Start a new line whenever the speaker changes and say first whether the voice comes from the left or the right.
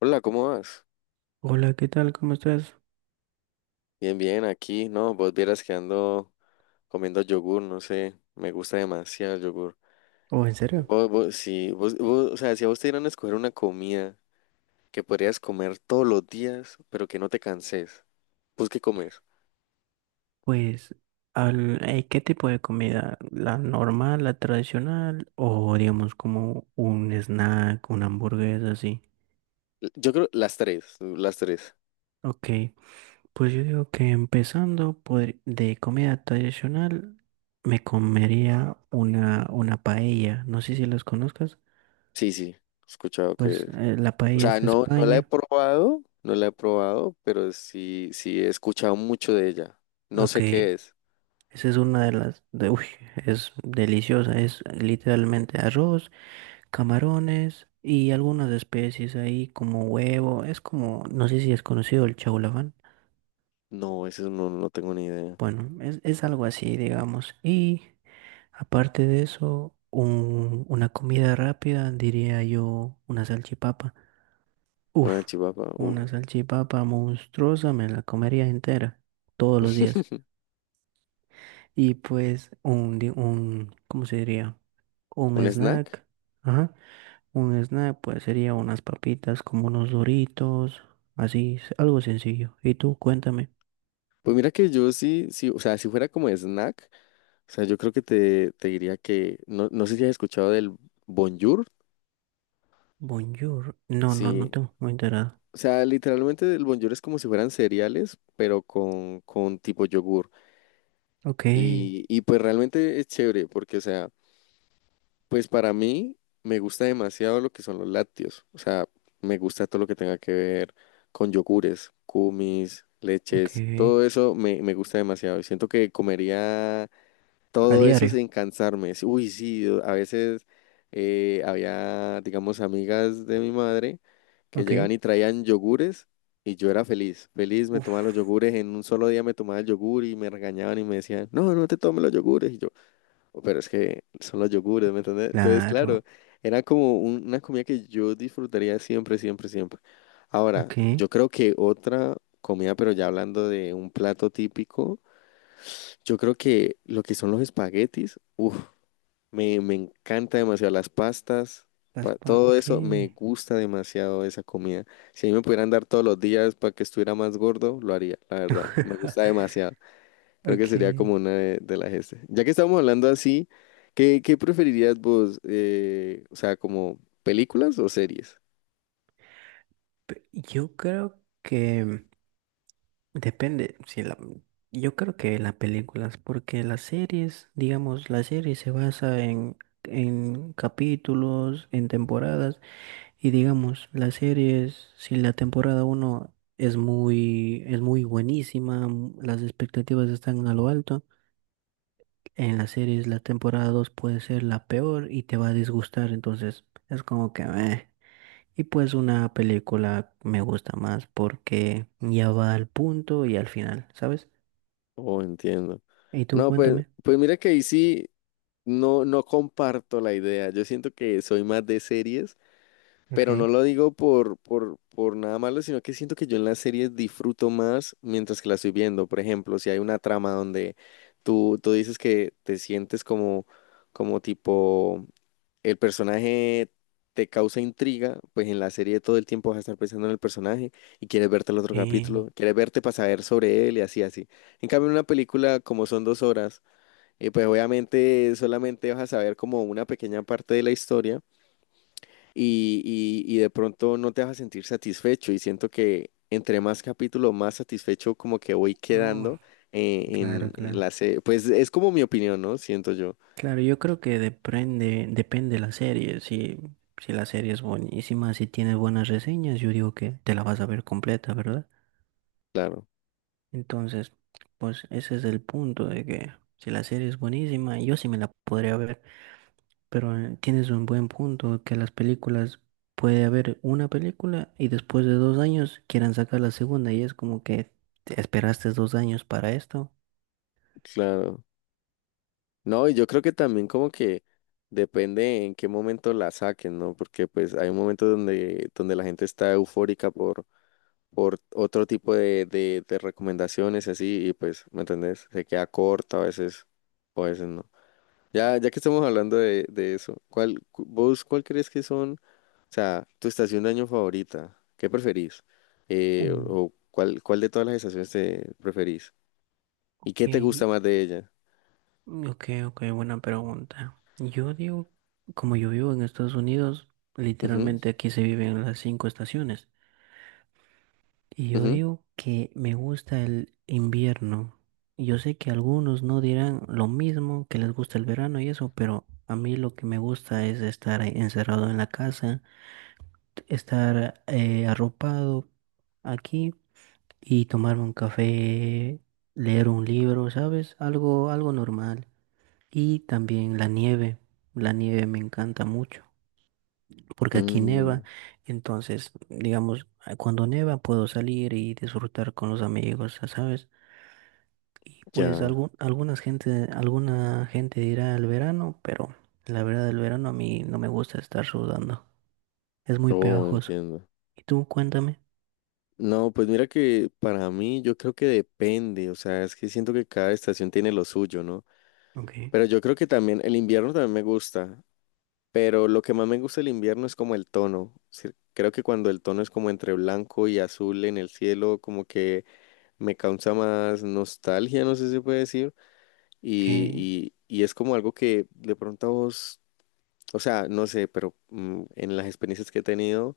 left: Hola, ¿cómo vas?
right: Hola, ¿qué tal? ¿Cómo estás?
left: Bien, bien, aquí, no, vos vieras que ando comiendo yogur, no sé, me gusta demasiado el yogur.
right: ¿O en serio?
left: Vos, sí, vos, o sea, si a vos te dieran a escoger una comida que podrías comer todos los días, pero que no te canses, ¿vos qué comes?
right: Pues, ¿qué tipo de comida? ¿La normal, la tradicional o digamos como un snack, una hamburguesa así?
left: Yo creo las tres, las tres.
right: Ok, pues yo digo que empezando de comida tradicional me comería una paella. No sé si las conozcas.
left: Sí, sí, he escuchado que,
right: Pues la
left: o
right: paella
left: sea,
right: es de
left: no, no la he
right: España.
left: probado, no la he probado, pero sí, sí he escuchado mucho de ella. No
right: Ok,
left: sé qué es.
right: esa es una de las... De, uy, es deliciosa. Es literalmente arroz, camarones y algunas especies ahí como huevo. Es como, no sé si es conocido el chaulafán.
left: No, eso no, no tengo ni idea.
right: Bueno, es algo así, digamos. Y aparte de eso, una comida rápida, diría yo, una salchipapa.
left: Una
right: Uf,
left: chivapa, uff.
right: una salchipapa monstruosa, me la comería entera, todos los días. Y pues ¿cómo se diría? Un
left: ¿Un snack?
right: snack. Ajá. Un snack, pues sería unas papitas como unos Doritos, así, algo sencillo. Y tú, cuéntame.
left: Pues mira que yo sí, sí, o sea, si fuera como snack, o sea, yo creo que te diría que, no, no sé si has escuchado del Bonjour,
right: Bonjour. No, no, no
left: sí,
right: tengo muy enterado.
left: o sea, literalmente el Bonjour es como si fueran cereales, pero con tipo yogur,
right: Ok,
left: y pues realmente es chévere, porque, o sea, pues para mí me gusta demasiado lo que son los lácteos, o sea, me gusta todo lo que tenga que ver con yogures, kumis,
right: ok.
left: leches, todo eso me gusta demasiado, y siento que comería
right: A
left: todo eso
right: diario.
left: sin cansarme. Sí. Uy, sí, a veces había, digamos, amigas de mi madre que llegaban
right: Ok.
left: y traían yogures, y yo era feliz. Feliz, me tomaba los
right: Uf,
left: yogures. En un solo día me tomaba el yogur y me regañaban y me decían, no, no te tomes los yogures. Y yo: "Oh, pero es que son los yogures, ¿me entiendes?" Entonces, claro,
right: claro.
left: era como una comida que yo disfrutaría siempre, siempre, siempre. Ahora,
right: Ok.
left: yo creo que otra comida, pero ya hablando de un plato típico. Yo creo que lo que son los espaguetis, uff, me encanta demasiado las pastas, todo
right: Ok.
left: eso, me gusta demasiado esa comida. Si a mí me pudieran dar todos los días para que estuviera más gordo, lo haría, la verdad, me gusta demasiado. Creo que
right: Ok.
left: sería como una de las este. Ya que estamos hablando así, ¿qué preferirías vos? O sea, ¿como películas o series?
right: Yo creo que. Depende, si la, yo creo que las películas, porque las series, digamos, la serie se basa en capítulos, en temporadas, y digamos, las series, si la temporada uno es muy buenísima, las expectativas están a lo alto, en las series la temporada 2 puede ser la peor y te va a disgustar, entonces es como que meh. Y pues una película me gusta más porque ya va al punto y al final, ¿sabes?
left: Oh, entiendo.
right: Y tú
left: No, pues,
right: cuéntame.
left: mira que ahí sí, no, no comparto la idea. Yo siento que soy más de series. Pero no
right: Ok.
left: lo digo por nada malo, sino que siento que yo en las series disfruto más mientras que las estoy viendo. Por ejemplo, si hay una trama donde tú dices que te sientes como, como tipo el personaje te causa intriga, pues en la serie todo el tiempo vas a estar pensando en el personaje y quieres verte el otro
right: Eh,
left: capítulo, quieres verte para saber sobre él y así, así. En cambio, en una película, como son dos horas, pues obviamente solamente vas a saber como una pequeña parte de la historia y, y de pronto no te vas a sentir satisfecho y siento que entre más capítulo, más satisfecho como que voy
right: oh,
left: quedando eh, en,
right: claro,
left: en
right: claro.
left: la serie. Pues es como mi opinión, ¿no? Siento yo.
right: Claro, yo creo que depende, depende la serie. Si, si la serie es buenísima, si tiene buenas reseñas, yo digo que te la vas a ver completa, ¿verdad?
left: Claro,
right: Entonces, pues ese es el punto de que si la serie es buenísima, yo sí me la podría ver. Pero tienes un buen punto que las películas puede haber una película y después de 2 años quieran sacar la segunda y es como que te esperaste 2 años para esto.
left: claro. No, y yo creo que también como que depende en qué momento la saquen, ¿no? Porque pues hay un momento donde, donde la gente está eufórica por otro tipo de recomendaciones y así y pues, ¿me entendés? Se queda corta a veces o a veces no. Ya que estamos hablando de eso, ¿cuál, vos cuál crees que son, o sea, tu estación de año favorita? ¿Qué preferís?
right: Ok,
left: ¿O cuál, cuál de todas las estaciones te preferís? ¿Y qué te gusta más de ella?
right: ok, ok, buena pregunta. Yo digo, como yo vivo en Estados Unidos,
left: Ujú,
right: literalmente aquí se viven las cinco estaciones. Y yo
left: ujú.
right: digo que me gusta el invierno. Yo sé que algunos no dirán lo mismo, que les gusta el verano y eso, pero a mí lo que me gusta es estar encerrado en la casa, estar arropado aquí. Y tomarme un café, leer un libro, ¿sabes? Algo normal. Y también la nieve. La nieve me encanta mucho porque aquí neva,
left: Mm,
right: entonces, digamos, cuando neva puedo salir y disfrutar con los amigos, ya, ¿sabes? Y pues
left: ya.
right: alguna gente dirá el verano, pero la verdad el verano a mí no me gusta estar sudando. Es muy
left: Oh,
right: pegajoso.
left: entiendo.
right: Y tú, cuéntame.
left: No, pues mira que para mí yo creo que depende, o sea, es que siento que cada estación tiene lo suyo, ¿no?
right: Ok,
left: Pero yo creo que también el invierno también me gusta. Pero lo que más me gusta del invierno es como el tono. Sí. Creo que cuando el tono es como entre blanco y azul en el cielo, como que me causa más nostalgia, no sé si se puede decir.
right: ok,
left: Y es como algo que de pronto a vos, o sea, no sé, pero en las experiencias que he tenido,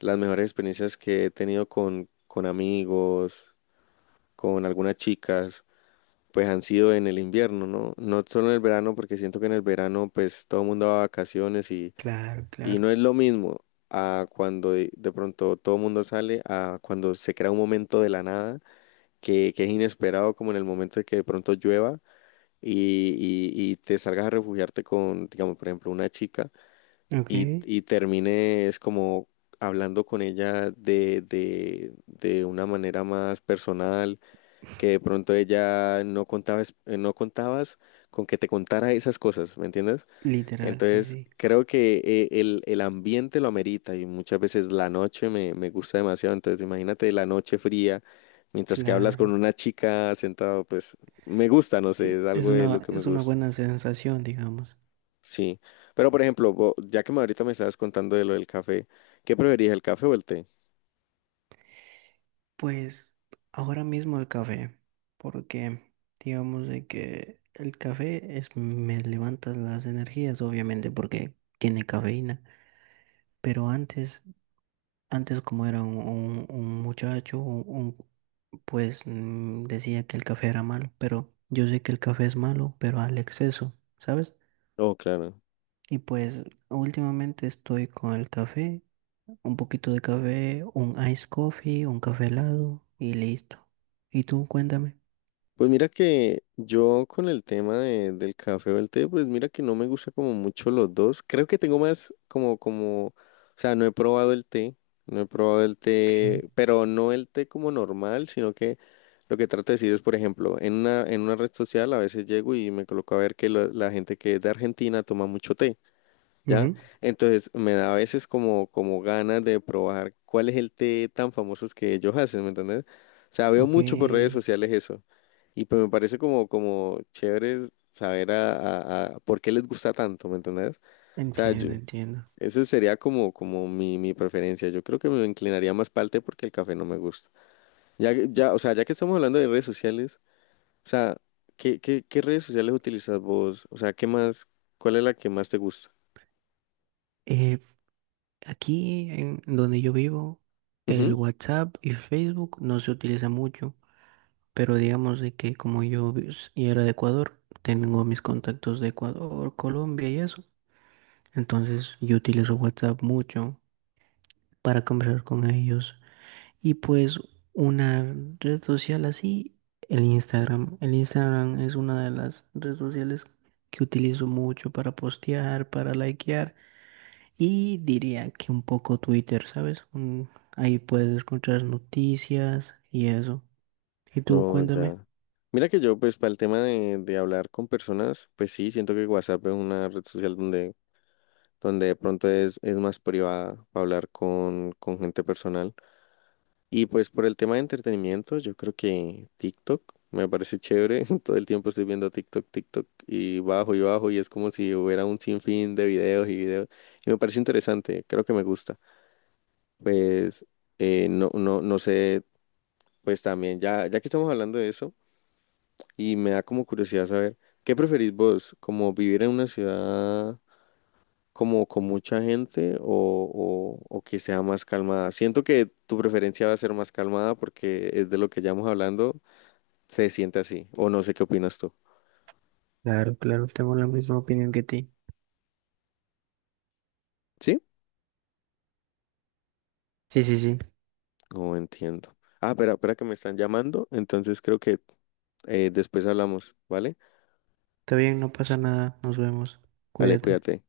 left: las mejores experiencias que he tenido con amigos, con algunas chicas, pues han sido en el invierno, ¿no? No solo en el verano, porque siento que en el verano pues todo el mundo va a vacaciones. y
right: claro,
left: Y no
right: claro.
left: es lo mismo a cuando de pronto todo el mundo sale, a cuando se crea un momento de la nada que es inesperado, como en el momento de que de pronto llueva y, y te salgas a refugiarte con, digamos, por ejemplo, una chica
right: Ok,
left: y termines como hablando con ella de una manera más personal, que de pronto ella no contabas, no contabas con que te contara esas cosas, ¿me entiendes?
right: literal, sí,
left: Entonces,
right: sí,
left: creo que el ambiente lo amerita y muchas veces la noche me gusta demasiado. Entonces, imagínate la noche fría, mientras que hablas con
right: claro.
left: una chica sentado, pues me gusta, no sé, es
right: Es
left: algo de lo
right: una,
left: que me
right: es una
left: gusta.
right: buena sensación, digamos.
left: Sí. Pero, por ejemplo, ya que me ahorita me estabas contando de lo del café, ¿qué preferís, el café o el té?
right: Pues ahora mismo el café, porque digamos de que el café es, me levanta las energías, obviamente, porque tiene cafeína. Pero antes como era un muchacho, pues decía que el café era malo, pero yo sé que el café es malo, pero al exceso, ¿sabes?
left: Oh, claro.
right: Y pues últimamente estoy con el café, un poquito de café, un ice coffee, un café helado y listo. Y tú cuéntame.
left: Pues mira que yo con el tema del café o el té, pues mira que no me gusta como mucho los dos. Creo que tengo más como, como, o sea, no he probado el té, no he probado el
right: ¿Qué?
left: té, pero no el té como normal, sino que lo que trato de decir es, por ejemplo, en una red social a veces llego y me coloco a ver que la gente que es de Argentina toma mucho té. ¿Ya?
right: Ujú.
left: Entonces me da a veces como, ganas de probar cuál es el té tan famoso que ellos hacen, ¿me entiendes? O sea, veo
right: Ok.
left: mucho por redes sociales eso. Y pues me parece como, chévere saber a por qué les gusta tanto, ¿me entendés? O sea, yo,
right: Entiendo, entiendo.
left: eso sería como, mi, preferencia. Yo creo que me inclinaría más para el té porque el café no me gusta. Ya, o sea, ya que estamos hablando de redes sociales, o sea, ¿qué, qué, redes sociales utilizas vos? O sea, ¿qué más, cuál es la que más te gusta?
right: Eh, Aquí en donde yo vivo, el WhatsApp y Facebook no se utiliza mucho, pero digamos de que como yo y era de Ecuador, tengo mis contactos de Ecuador, Colombia y eso. Entonces yo utilizo WhatsApp mucho para conversar con ellos. Y pues una red social así, el Instagram. El Instagram es una de las redes sociales que utilizo mucho para postear, para likear y diría que un poco Twitter, ¿sabes? Ahí puedes encontrar noticias y eso. Y tú
left: No,
right: cuéntame.
left: ya. Mira que yo, pues, para el tema de hablar con personas, pues sí, siento que WhatsApp es una red social donde de pronto es más privada para hablar con, gente personal. Y pues por el tema de entretenimiento, yo creo que TikTok me parece chévere. Todo el tiempo estoy viendo TikTok, TikTok y bajo y bajo y es como si hubiera un sinfín de videos y videos. Y me parece interesante, creo que me gusta. Pues, no, no, no sé, pues también, ya que estamos hablando de eso. Y me da como curiosidad saber, ¿qué preferís vos? ¿Como vivir en una ciudad como con mucha gente o, o que sea más calmada? Siento que tu preferencia va a ser más calmada porque es de lo que ya hemos hablando, se siente así, o no sé qué opinas tú.
right: Claro, claro, tengo la misma opinión que ti.
left: ¿Sí?
right: Sí, sí, sí.
left: No entiendo. Ah, espera, espera que me están llamando, entonces creo que después hablamos, ¿vale?
right: Está bien, no pasa nada. Nos vemos.
left: Vale,
right: Cuídate.
left: cuídate.